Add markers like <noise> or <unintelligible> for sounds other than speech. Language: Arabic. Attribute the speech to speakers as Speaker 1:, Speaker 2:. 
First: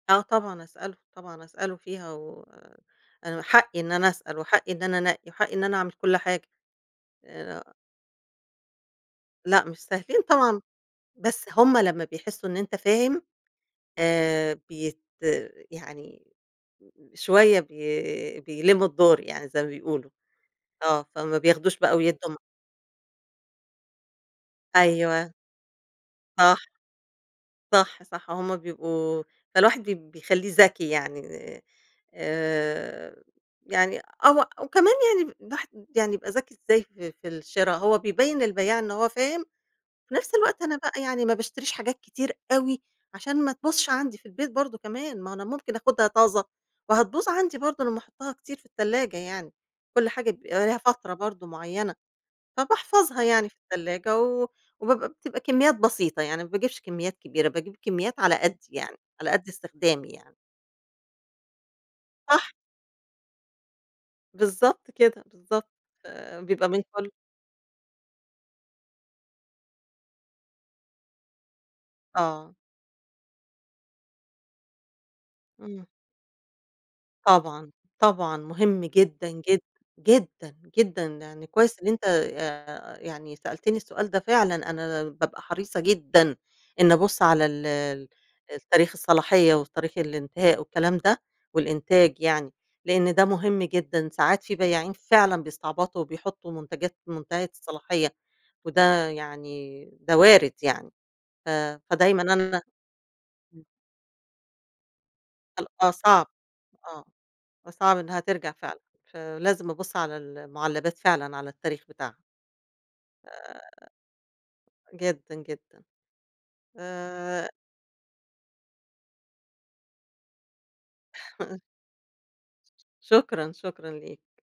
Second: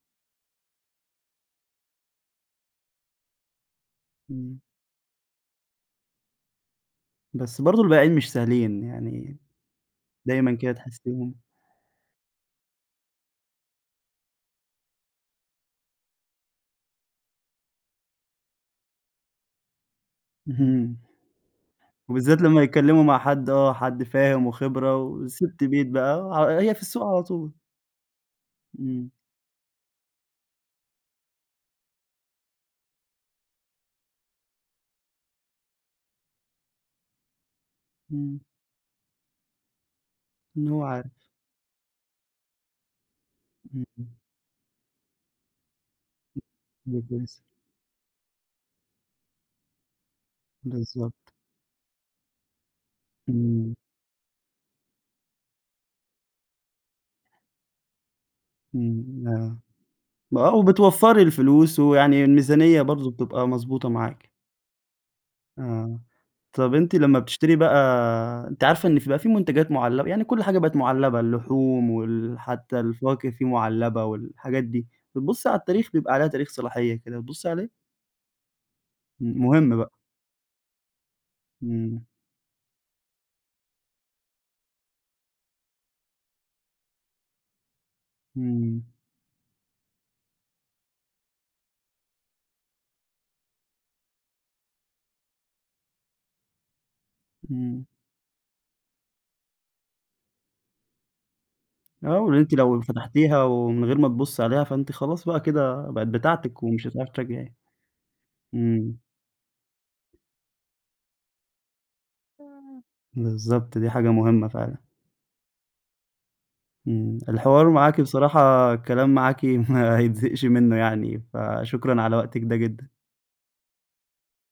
Speaker 1: آه، طبعًا أسأله، طبعًا أسأله فيها، و أنا حقي إن أنا أسأل،
Speaker 2: إمم.
Speaker 1: وحقي إن أنا أنقِّي، وحقي إن أنا أعمل كل حاجة،
Speaker 2: بس
Speaker 1: أ
Speaker 2: برضه البياعين مش سهلين يعني،
Speaker 1: لأ، مش سهلين
Speaker 2: دايمًا
Speaker 1: طبعًا،
Speaker 2: كده تحسيهم
Speaker 1: بس هُم لمّا بيحسوا إن أنت فاهم آآ، بيت يعني شوية بي بيلِّموا الدور يعني زي ما بيقولوا،
Speaker 2: اهم.
Speaker 1: آه فما بياخدوش بقى، ويدّوا م
Speaker 2: وبالذات لمّا يتكلموا مع حد آه حد فاهم وخبرة،
Speaker 1: أيوه.
Speaker 2: وستّ بيت بقى، ع
Speaker 1: صح.
Speaker 2: هي في السوق على طول.
Speaker 1: صح، صح هم
Speaker 2: إمم.
Speaker 1: بيبقوا فالواحد ب بيخليه ذكي يعني، آآ، يعني أو وكمان يعني الواحد يعني يبقى ذكي إزاي في في الشرا، هو بيبيّن
Speaker 2: إمم.
Speaker 1: البياع إن هو فاهم، في نفس الوقت
Speaker 2: إن
Speaker 1: أنا
Speaker 2: هو
Speaker 1: بقى
Speaker 2: عارف.
Speaker 1: يعني ما باشتريش حاجات كتير أوي، عشان ما تبوظش
Speaker 2: إمم.
Speaker 1: عندي في البيت برضه كمان، ما أهو أنا ممكن أخدها طازة، وهتبوظ
Speaker 2: <unintelligible>
Speaker 1: عندي برضه لمّا أحطها كتير في التلاجة يعني، كل حاجة بيبقى ليها فترة
Speaker 2: بالضبط.
Speaker 1: برضه معيّنة، فباحفظها يعني في
Speaker 2: إمم.
Speaker 1: التلاجة و وبابقى بتبقى كميات بسيطة يعني، ما باجيبش كميات كبيرة باجيب كميات على قدِّي يعني،
Speaker 2: إمم
Speaker 1: على قد
Speaker 2: آه،
Speaker 1: استخدامي يعني.
Speaker 2: آه، وبتوفّري الفلوس ويعني
Speaker 1: صح.
Speaker 2: الميزانية برضه بتبقى مضبوطة معاكِ.
Speaker 1: بالضبط كده، بالضبط
Speaker 2: آه،
Speaker 1: ف بيبقى
Speaker 2: طَب
Speaker 1: من
Speaker 2: أنتِ
Speaker 1: كل
Speaker 2: لمّا بتشتري بقى أنتِ عارفة إن فيه بقى فيه منتجات معلّبة يعني كل حاجة بقت معلبة، اللحوم وال
Speaker 1: آه.
Speaker 2: حتى الفواكه فيه معلّبة والحاجات دي، بتبُصّي على
Speaker 1: إمم.
Speaker 2: التاريخ؟ بيبقى عليها تاريخ صلاحية كده، بتبُصّي عليه؟
Speaker 1: طبعًا، طبعًا مهم جدًا،
Speaker 2: امم،
Speaker 1: جداً،
Speaker 2: مهم بقى.
Speaker 1: جدًا، جدًا، يعني كويس إن
Speaker 2: إمم.
Speaker 1: أنت آآ، يعني سألتني السؤال ده فعلًا، أنا بابقى حريصة جدًا إني أبُصّ على ال ال
Speaker 2: إمم.
Speaker 1: تاريخ الصلاحية وتاريخ الإنتهاء والكلام ده، والإنتاج يعني لأن ده مهم جدًا، ساعات في بياعين فعلًا بيستعبطوا، وبيحطوا منتجات منتهية
Speaker 2: إمم.
Speaker 1: الصلاحية، وده يعني ده وارد يعني، ف
Speaker 2: آه،
Speaker 1: فدايمًا
Speaker 2: وإن أنتِ
Speaker 1: أنا
Speaker 2: لو فتحتيها
Speaker 1: إمم.
Speaker 2: ومن غير ما تبُصّي عليها فأنتِ خلاص بقى
Speaker 1: ال آه
Speaker 2: كده، بقِت
Speaker 1: صعب،
Speaker 2: بتاعتِك ومش
Speaker 1: آه،
Speaker 2: هتعرفي ترجعيها،
Speaker 1: فصعب إنها ترجَع فعلًا،
Speaker 2: إمم.
Speaker 1: فلازم أبُصّ على المعلّبات فعلًا على التاريخ بتاعها. آآ،
Speaker 2: بالضبط، دي حاجة مهمة فعلًا.
Speaker 1: جدًا، جدًا،
Speaker 2: إمم،
Speaker 1: آآ
Speaker 2: الحوار معاكِ بصراحة الكلام معاكِ ما يتزهقش منه يعني،
Speaker 1: <laughs>
Speaker 2: فشكرًا على وقتِك ده جدًا.
Speaker 1: شكرًا، شكرًا ليك.